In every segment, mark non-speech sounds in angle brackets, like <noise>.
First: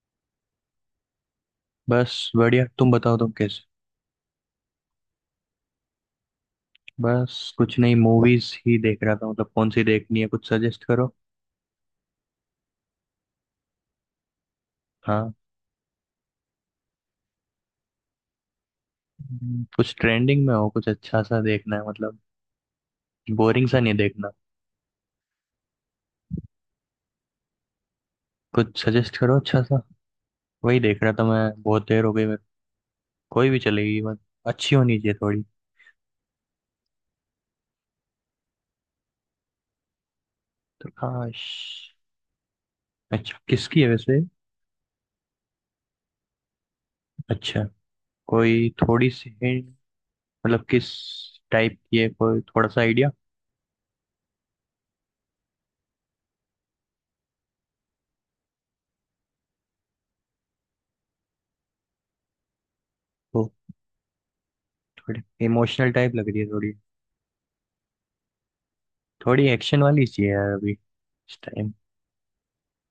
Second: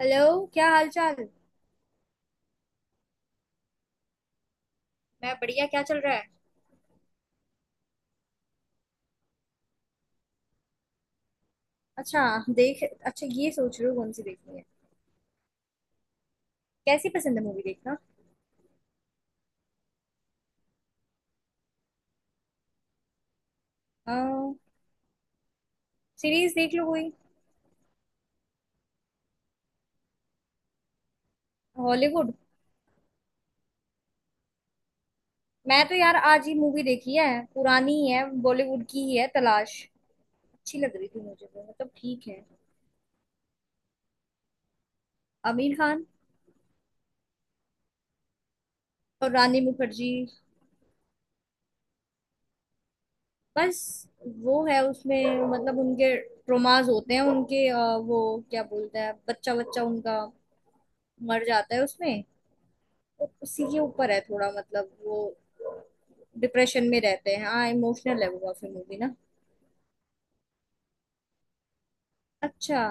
Hello, क्या हाल चाल। बस बढ़िया। तुम बताओ, तुम कैसे? मैं बढ़िया, क्या चल रहा है। बस कुछ नहीं, मूवीज ही देख रहा था। मतलब कौन सी देखनी है? कुछ सजेस्ट करो। अच्छा, देख अच्छा ये सोच रही हूँ कौन सी देखनी है। हाँ। कैसी पसंद है मूवी देखना। कुछ ट्रेंडिंग में हो, कुछ अच्छा सा देखना है मतलब। बोरिंग सा नहीं देखना। सीरीज देख लो कोई। कुछ सजेस्ट करो अच्छा सा। वही देख रहा था मैं, बहुत देर हो गई हॉलीवुड। मेरे को। कोई भी चलेगी बस। अच्छी होनी चाहिए थोड़ी। मैं तो यार आज ही मूवी देखी है। पुरानी ही है, बॉलीवुड की ही है, तलाश। अच्छी तो लग रही थी काश। मुझे वो, मतलब ठीक है। अच्छा किसकी है वैसे? आमिर खान। अच्छा। कोई थोड़ी सी और रानी हिंट? मुखर्जी। मतलब किस टाइप की है, कोई थोड़ा सा आइडिया बस वो है उसमें, मतलब उनके ट्रोमाज होते हैं, उनके वो क्या बोलते हैं, बच्चा बच्चा उनका मर जाता है उसमें। तो हो? उसी के ऊपर है थोड़ा, मतलब वो थोड़ी इमोशनल टाइप लग रही है थोड़ी। डिप्रेशन में रहते हैं। हाँ, इमोशनल है वो काफी मूवी ना। थोड़ी एक्शन वाली चाहिए यार अभी इस टाइम। अच्छा,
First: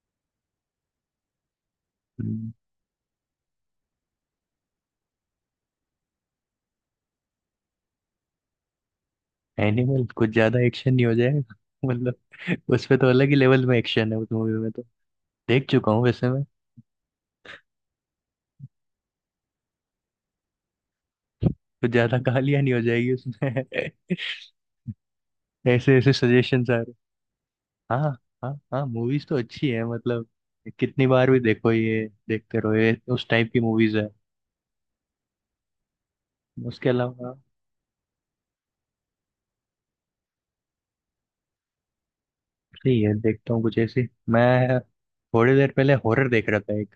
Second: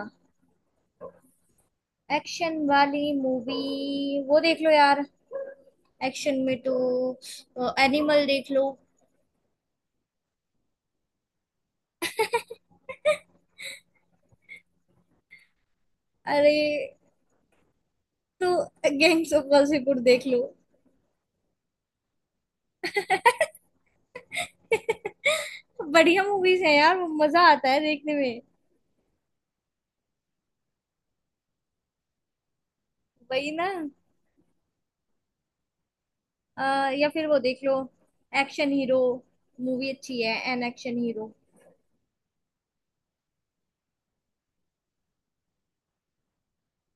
एक्शन वाली मूवी वो देख लो यार। एक्शन में तो एनिमल देख लो। एनिमल कुछ ज्यादा एक्शन नहीं हो जाएगा? <laughs> मतलब उसमें तो अलग ही लेवल में एक्शन है उस मूवी में तो। देख चुका हूँ वैसे मैं। अरे तो गैंग्स ऑफ वासेपुर देख लो। कुछ ज्यादा गालियां नहीं हो जाएगी उसमें? <laughs> <laughs> ऐसे ऐसे बढ़िया मूवीज सजेशन आ है रहे। यार वो, मजा आता है हाँ। देखने में। हाँ हाँ, मूवीज तो अच्छी है मतलब। कितनी बार भी देखो ये, देखते रहो ये, उस टाइप वही की ना। मूवीज है। उसके या फिर अलावा? वो देख लो एक्शन हीरो। मूवी अच्छी है, एन एक्शन हीरो। सही है, देखता हूँ कुछ ऐसी मैं। थोड़ी देर पहले हॉरर देख रहा था एक।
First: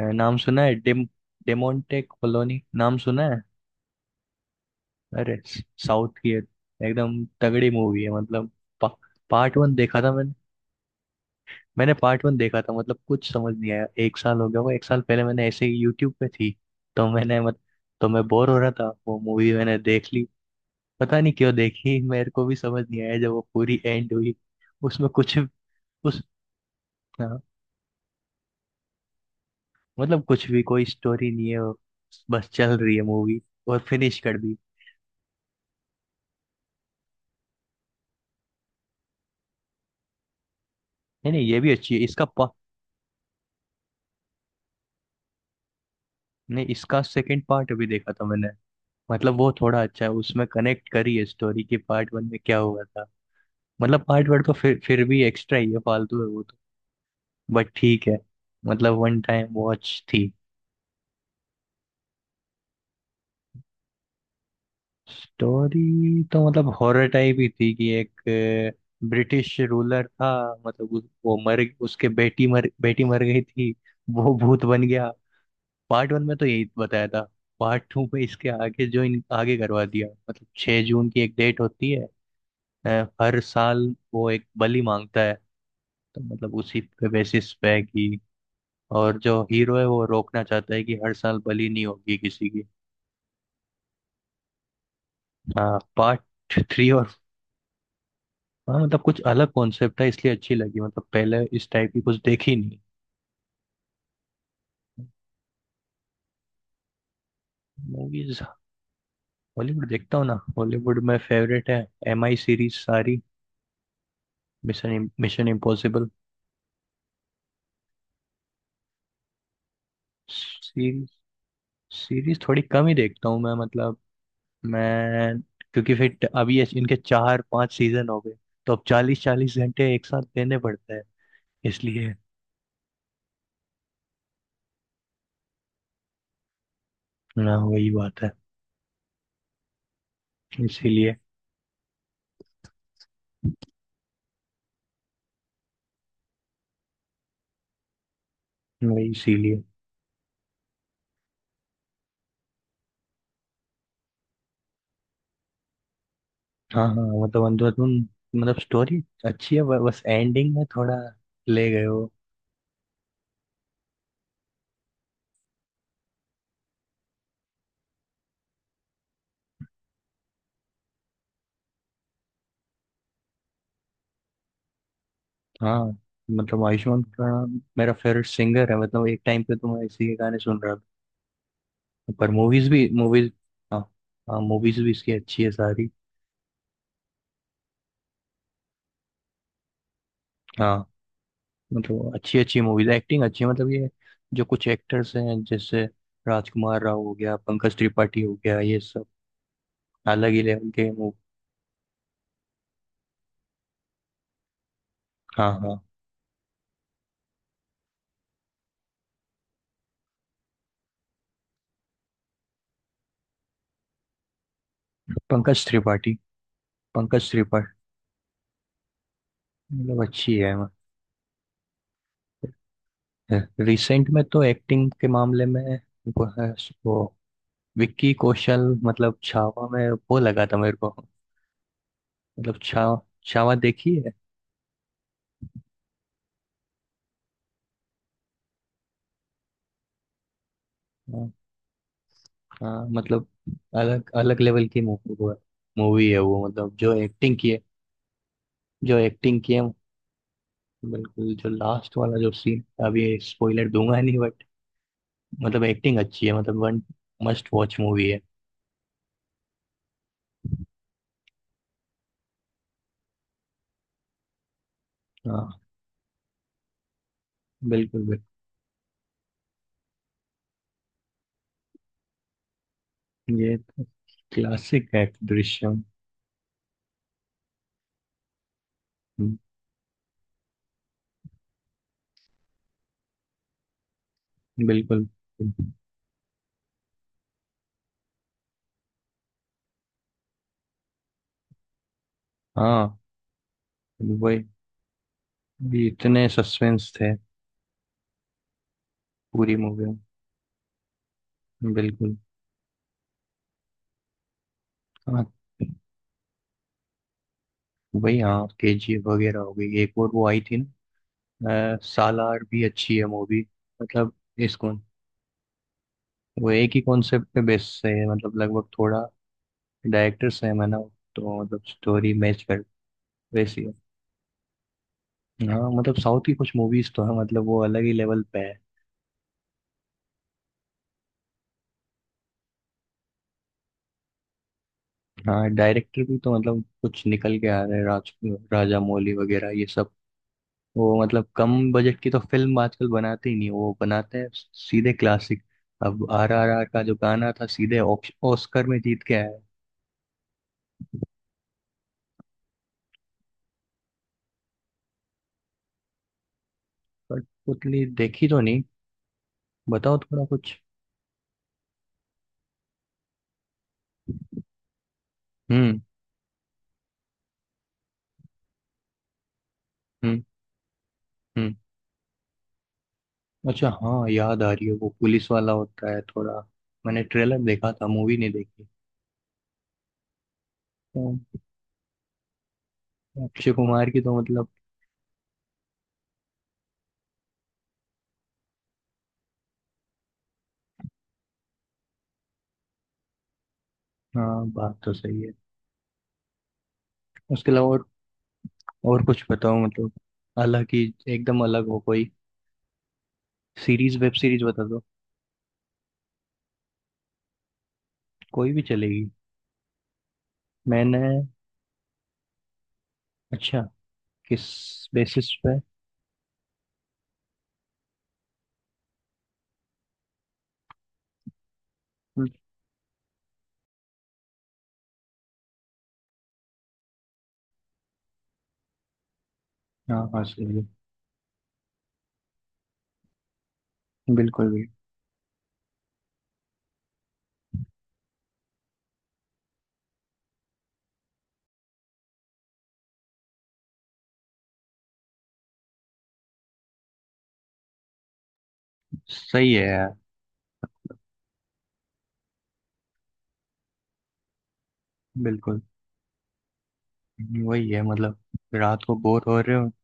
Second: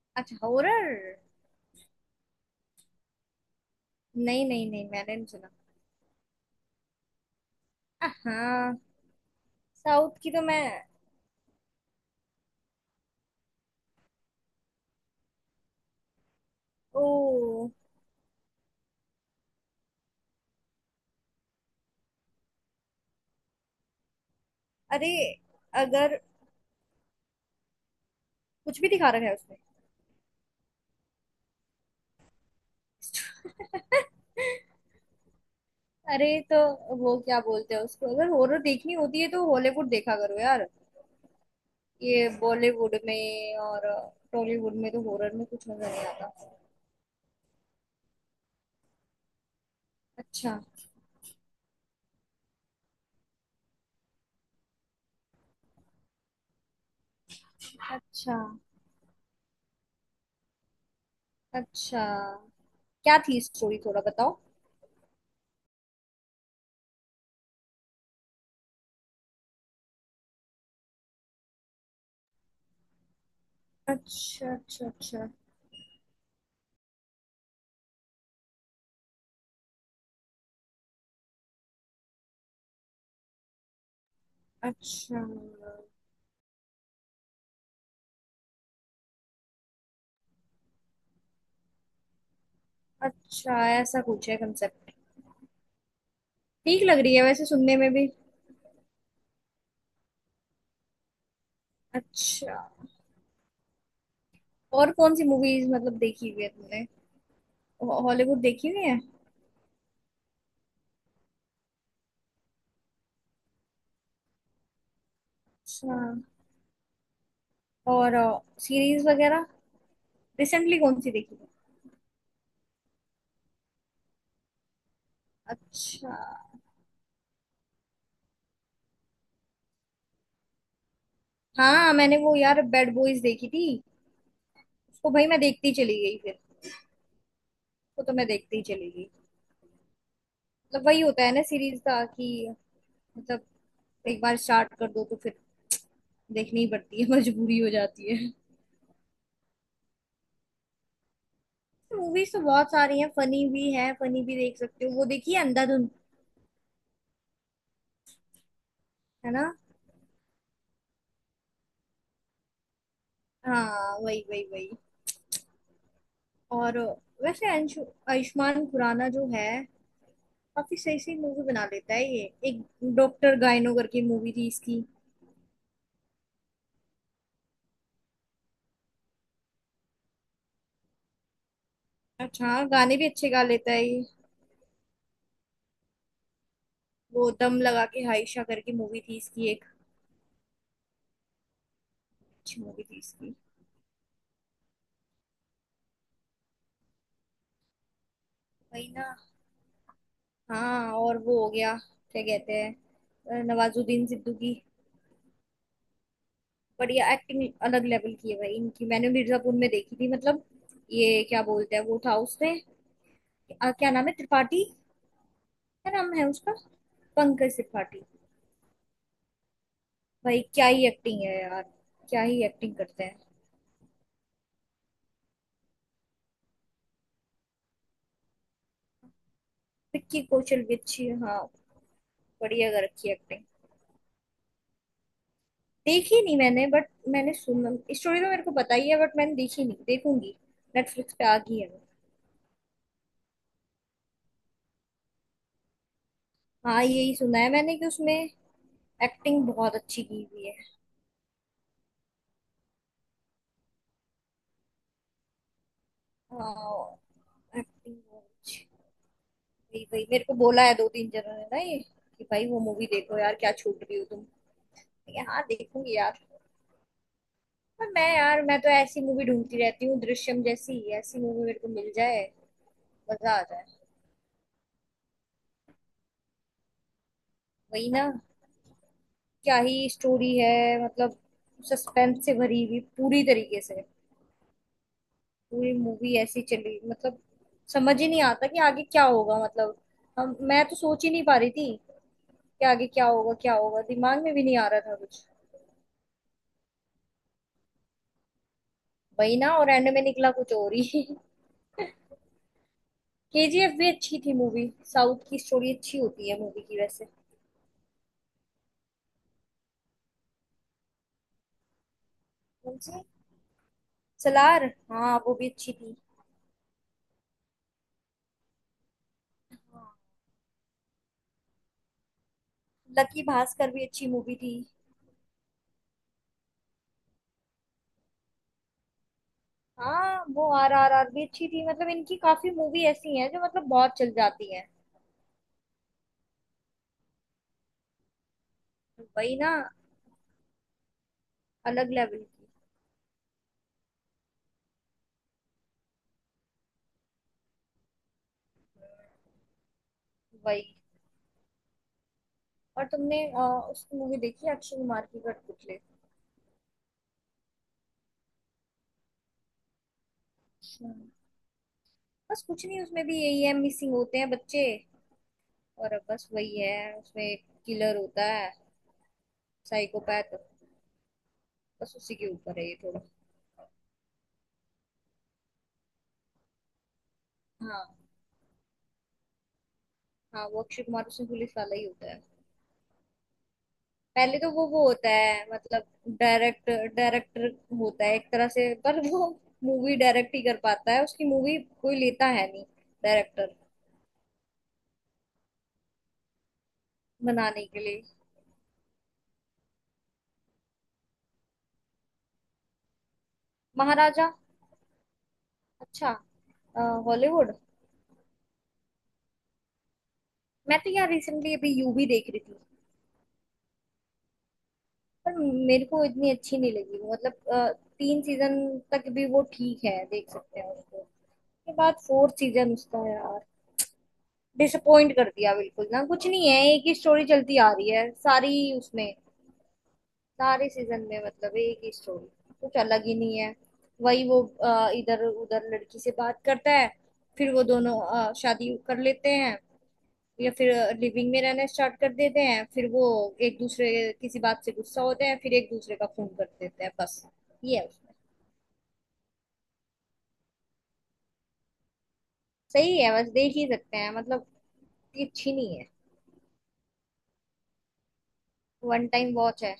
नाम अच्छा, सुना है हॉरर। डेम। डेमोन्टे कॉलोनी नाम सुना है? नहीं नहीं नहीं, मैंने नहीं अरे। सुना। साउथ की एक- एकदम तगड़ी मूवी है मतलब। हाँ। पा, पार्ट वन देखा था साउथ की मैंने। तो मैं। मैंने पार्ट वन देखा था, मतलब कुछ समझ नहीं आया। एक साल हो गया, वो एक साल पहले मैंने ऐसे ही यूट्यूब पे थी। तो मैंने मत। ओ। तो मैं बोर हो रहा था, वो मूवी मैंने देख ली। पता नहीं क्यों देखी, मेरे को भी समझ नहीं आया जब वो पूरी एंड हुई। उसमें अरे। कुछ। अगर उस। हाँ, कुछ भी दिखा रखा है उसमें। मतलब कुछ भी, कोई स्टोरी नहीं है वो। बस चल रही है मूवी और फिनिश कर दी। अरे तो वो क्या बोलते हैं उसको, अगर हॉरर देखनी होती है तो हॉलीवुड देखा करो यार। नहीं नहीं, ये भी अच्छी है इसका ये बॉलीवुड में और टॉलीवुड में तो हॉरर में कुछ मजा नहीं आता। नहीं, इसका सेकंड पार्ट अभी देखा था मैंने। मतलब वो थोड़ा अच्छा है, उसमें अच्छा कनेक्ट करी है स्टोरी के, पार्ट वन में क्या हुआ था। मतलब पार्ट वन तो फिर भी एक्स्ट्रा ही है, फालतू है वो तो। बट ठीक है। अच्छा मतलब वन टाइम वॉच थी। अच्छा। क्या थी स्टोरी, थोड़ा बताओ। स्टोरी तो मतलब हॉरर टाइप ही थी कि एक ब्रिटिश रूलर था। मतलब उस, वो मर, उसके बेटी मर, बेटी मर गई थी। वो अच्छा भूत बन अच्छा गया। अच्छा। पार्ट वन में तो यही बताया था। पार्ट टू में इसके आगे जो इन आगे करवा दिया। मतलब 6 जून की एक डेट होती है, अ, हर साल। वो एक बलि मांगता अच्छा। है। तो मतलब उसी पे बेसिस पे है कि, और जो हीरो है वो रोकना चाहता है कि हर साल बलि नहीं होगी किसी की। अच्छा, ऐसा कुछ है कंसेप्ट। हाँ पार्ट ठीक थ्री लग और। रही है वैसे सुनने में भी। हाँ मतलब कुछ अलग कॉन्सेप्ट है इसलिए अच्छी लगी, मतलब पहले इस टाइप की कुछ देखी अच्छा। नहीं। और कौन सी मूवीज मतलब देखी हुई है तुमने। Hollywood movies. देखी हुई है। हॉलीवुड देखता हूँ ना, हॉलीवुड में फेवरेट है MI सीरीज सारी। मिशन मिशन अच्छा। इम्पॉसिबल। और सीरीज वगैरह। रिसेंटली कौन सीरीज। सी देखी थी। सीरीज थोड़ी कम ही देखता हूँ मैं मतलब। मैं क्योंकि फिर अच्छा। ट- अभी इस- इनके 4 5 सीजन हो गए, तो अब 40 40 घंटे एक साथ देने पड़ते हैं हाँ, इसलिए। मैंने वो यार बैड बॉयज देखी थी। उसको भाई मैं देखती चली गई फिर। ना वही उसको तो बात मैं है। देखती ही चली गई। मतलब वही इसीलिए। होता है ना सीरीज का, कि मतलब एक बार स्टार्ट कर दो तो फिर देखनी ही पड़ती है। <laughs> मजबूरी हो जाती है। वही इसीलिए। मूवीज तो बहुत सारी हैं, फनी भी है, फनी भी देख सकते हो। वो देखिए अंधाधुन। हाँ हाँ मतलब अंदर तुम। मतलब स्टोरी है ना। अच्छी है, ब- बस एंडिंग में थोड़ा ले गए हो। हाँ, वही वही वही। और वैसे अंशु, आयुष्मान खुराना जो है, काफी सही सही मूवी बना लेता है ये। एक डॉक्टर गाइनो करके मूवी थी इसकी। हाँ मतलब आयुष्मान खुराना मेरा फेवरेट सिंगर है, मतलब एक टाइम पे तो मैं इसी के गाने सुन रहा था, पर अच्छा। हाँ, मूवीज भी। गाने भी अच्छे मूवीज। गा लेता हाँ। है ये। हाँ मूवीज भी इसकी अच्छी है सारी। वो दम लगा के हाइशा करके मूवी थी इसकी एक। हाँ मतलब अच्छी अच्छी अच्छी मूवी मूवीज, थी एक्टिंग इसकी। अच्छी है मतलब ये जो कुछ एक्टर्स हैं जैसे राजकुमार राव हो गया, पंकज त्रिपाठी हो गया, ये वही सब ना। अलग ही लेवल के हाँ, मूव। और वो हो गया। क्या कहते हैं, नवाजुद्दीन सिद्दीकी की हाँ हाँ। बढ़िया एक्टिंग। अलग लेवल की है भाई इनकी। मैंने मिर्जापुर में देखी थी, मतलब ये क्या बोलते हैं वो था उसने, क्या नाम है, त्रिपाठी। पंकज क्या नाम त्रिपाठी। है उसका। पंकज पंकज त्रिपाठी। त्रिपाठी। मतलब अच्छी भाई है। क्या ही एक्टिंग है यार। क्या ही एक्टिंग करते हैं। रिसेंट में तो एक्टिंग के मामले में वो है। वो विक्की कौशल, मतलब छावा में वो विक्की लगा था कौशल, मेरे को। विच्छी हाँ। मतलब बढ़िया कर छावा। रखी है एक्टिंग। छावा देखी है? देखी नहीं मैंने बट मैंने सुना। स्टोरी तो मेरे को पता ही है, बट मैंने देखी नहीं, देखूंगी। नेटफ्लिक्स पे हाँ। आ गई है वो। हाँ, मतलब अलग अलग लेवल की मूवी वो है। मूवी है वो, मतलब हाँ, जो यही एक्टिंग सुना की है है, मैंने कि उसमें जो एक्टिंग एक्टिंग की है, बहुत अच्छी की हुई है। बिल्कुल, जो लास्ट वाला जो सीन, अभी स्पॉइलर दूंगा नहीं, बट मतलब एक्टिंग अच्छी है मतलब वन हाँ, मस्ट वॉच एक्टिंग मूवी है। बहुत अच्छी। वही वही मेरे को बोला है दो तीन जनों ने ना ये, कि भाई वो मूवी देखो यार, क्या छूट रही हो तुम। मैंने कहा, हाँ हाँ देखूंगी यार। पर मैं बिल्कुल। यार मैं तो ऐसी मूवी ढूंढती रहती हूँ, दृश्यम जैसी ऐसी मूवी मेरे को मिल जाए, मजा आ बिल्कुल जाए। ये क्लासिक है दृश्यम। वही ना। हम्म, क्या ही स्टोरी है। मतलब सस्पेंस से भरी हुई पूरी तरीके से। बिल्कुल। पूरी मूवी ऐसी चली, मतलब समझ ही नहीं आता कि आगे क्या होगा। मतलब हम, मैं तो सोच ही नहीं पा रही थी कि आगे हाँ क्या होगा, क्या होगा, दिमाग में भी वही। नहीं आ रहा था कुछ। ये इतने सस्पेंस थे वही ना, पूरी और मूवी एंड में, में निकला कुछ और ही। <laughs> बिल्कुल। केजीएफ भी अच्छी थी मूवी। साउथ हाँ की स्टोरी अच्छी होती है मूवी की वैसे। वही। हाँ केजी वगैरह हो गई, एक और वो आई थी ना। सालार भी कौन अच्छी सी। है मूवी। मतलब। इस सलार। कौन। हाँ, वो भी अच्छी थी। वो एक ही कॉन्सेप्ट पे बेस्ड है मतलब लगभग, थोड़ा हाँ। डायरेक्टर सेम है ना, तो मतलब स्टोरी मैच कर लकी वैसी भास्कर है। भी अच्छी मूवी थी। हाँ मतलब साउथ की कुछ मूवीज तो है मतलब, वो अलग ही लेवल पे है। हाँ, वो आर आर आर भी अच्छी थी। मतलब इनकी काफी मूवी ऐसी हैं जो मतलब बहुत चल जाती हैं। हाँ डायरेक्टर भी तो मतलब कुछ निकल के आ रहे हैं। राज, राजा मौली वही वगैरह ना। ये सब। वो मतलब कम अलग बजट की तो लेवल की। फिल्म आजकल बनाते ही नहीं, वो बनाते हैं सीधे क्लासिक। अब RRR का जो गाना था सीधे ऑक्स- ऑस्कर में जीत के आया है। वही। और तुमने उसकी मूवी देखी है, अक्षय कुमार की कठपुतली। बट उतनी देखी तो नहीं। बताओ थोड़ा कुछ। हम्म, बस कुछ नहीं, उसमें भी यही है, मिसिंग होते हैं बच्चे। हम्म। और अब बस वही है उसमें, एक किलर होता है, हम्म। साइकोपैथ। हम्म। बस उसी के ऊपर है ये थोड़ा। अच्छा हाँ, याद आ रही है, वो पुलिस वाला होता है थोड़ा। मैंने ट्रेलर देखा हाँ। था, मूवी नहीं देखी। हाँ, वो अक्षय कुमार उसमें तो पुलिस वाला ही होता है। अक्षय कुमार की तो पहले मतलब। तो वो होता है मतलब डायरेक्टर, डायरेक्टर होता है एक तरह से। पर वो मूवी डायरेक्ट ही कर पाता है उसकी मूवी, कोई लेता है नहीं डायरेक्टर हाँ बात तो सही है। उसके बनाने अलावा के लिए। और कुछ बताओ मतलब। अलग ही, एकदम अलग हो कोई। Series, web Maharaja. सीरीज बता दो। अच्छा। हॉलीवुड। कोई भी चलेगी। मैं तो मैंने। यार रिसेंटली अभी यू भी देख रही थी। अच्छा। किस बेसिस पर पे? मेरे को इतनी अच्छी नहीं लगी वो, मतलब 3 सीजन तक भी वो ठीक है, देख सकते हैं उसको। उसके बाद फोर्थ सीजन उसका यार डिसअपॉइंट कर दिया बिल्कुल। ना कुछ नहीं है, एक ही स्टोरी चलती आ रही है सारी उसमें, हाँ हाँ सही है। सारे सीजन में, मतलब एक ही स्टोरी, कुछ अलग ही नहीं है। वही वो बिल्कुल भी। इधर उधर लड़की से बात करता है, फिर वो दोनों शादी कर लेते हैं, या फिर लिविंग में रहना स्टार्ट कर देते हैं। फिर वो एक दूसरे किसी बात से गुस्सा होते हैं, फिर एक दूसरे का फोन कर देते हैं, बस ये है उसमें। सही है यार। सही है, बस देख ही सकते हैं, मतलब इतनी अच्छी बिल्कुल, नहीं है। वही है मतलब। रात को वन बोर हो टाइम रहे हो, वॉच है।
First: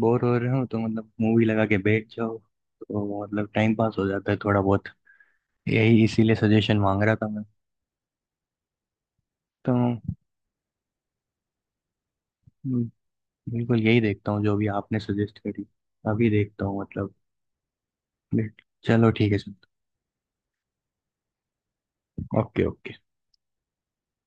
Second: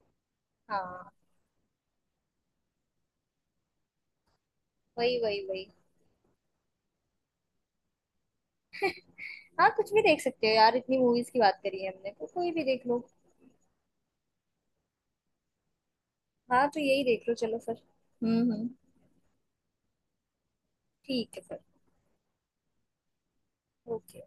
बोर हो रहे हो तो मतलब हाँ, मूवी लगा के बैठ जाओ तो मतलब टाइम पास हो जाता है थोड़ा बहुत। वही वही वही। यही इसीलिए सजेशन मांग रहा था मैं। हाँ, तो कुछ भी देख सकते हो यार, इतनी मूवीज की बात करी है हमने, तो कोई भी देख लो। बिल्कुल यही देखता हूँ जो भी आपने सजेस्ट करी। अभी देखता हाँ तो हूँ यही मतलब। देख लो चलो फिर। हम्म। चलो ठीक है सर। ठीक है फिर। Okay okay. ओके।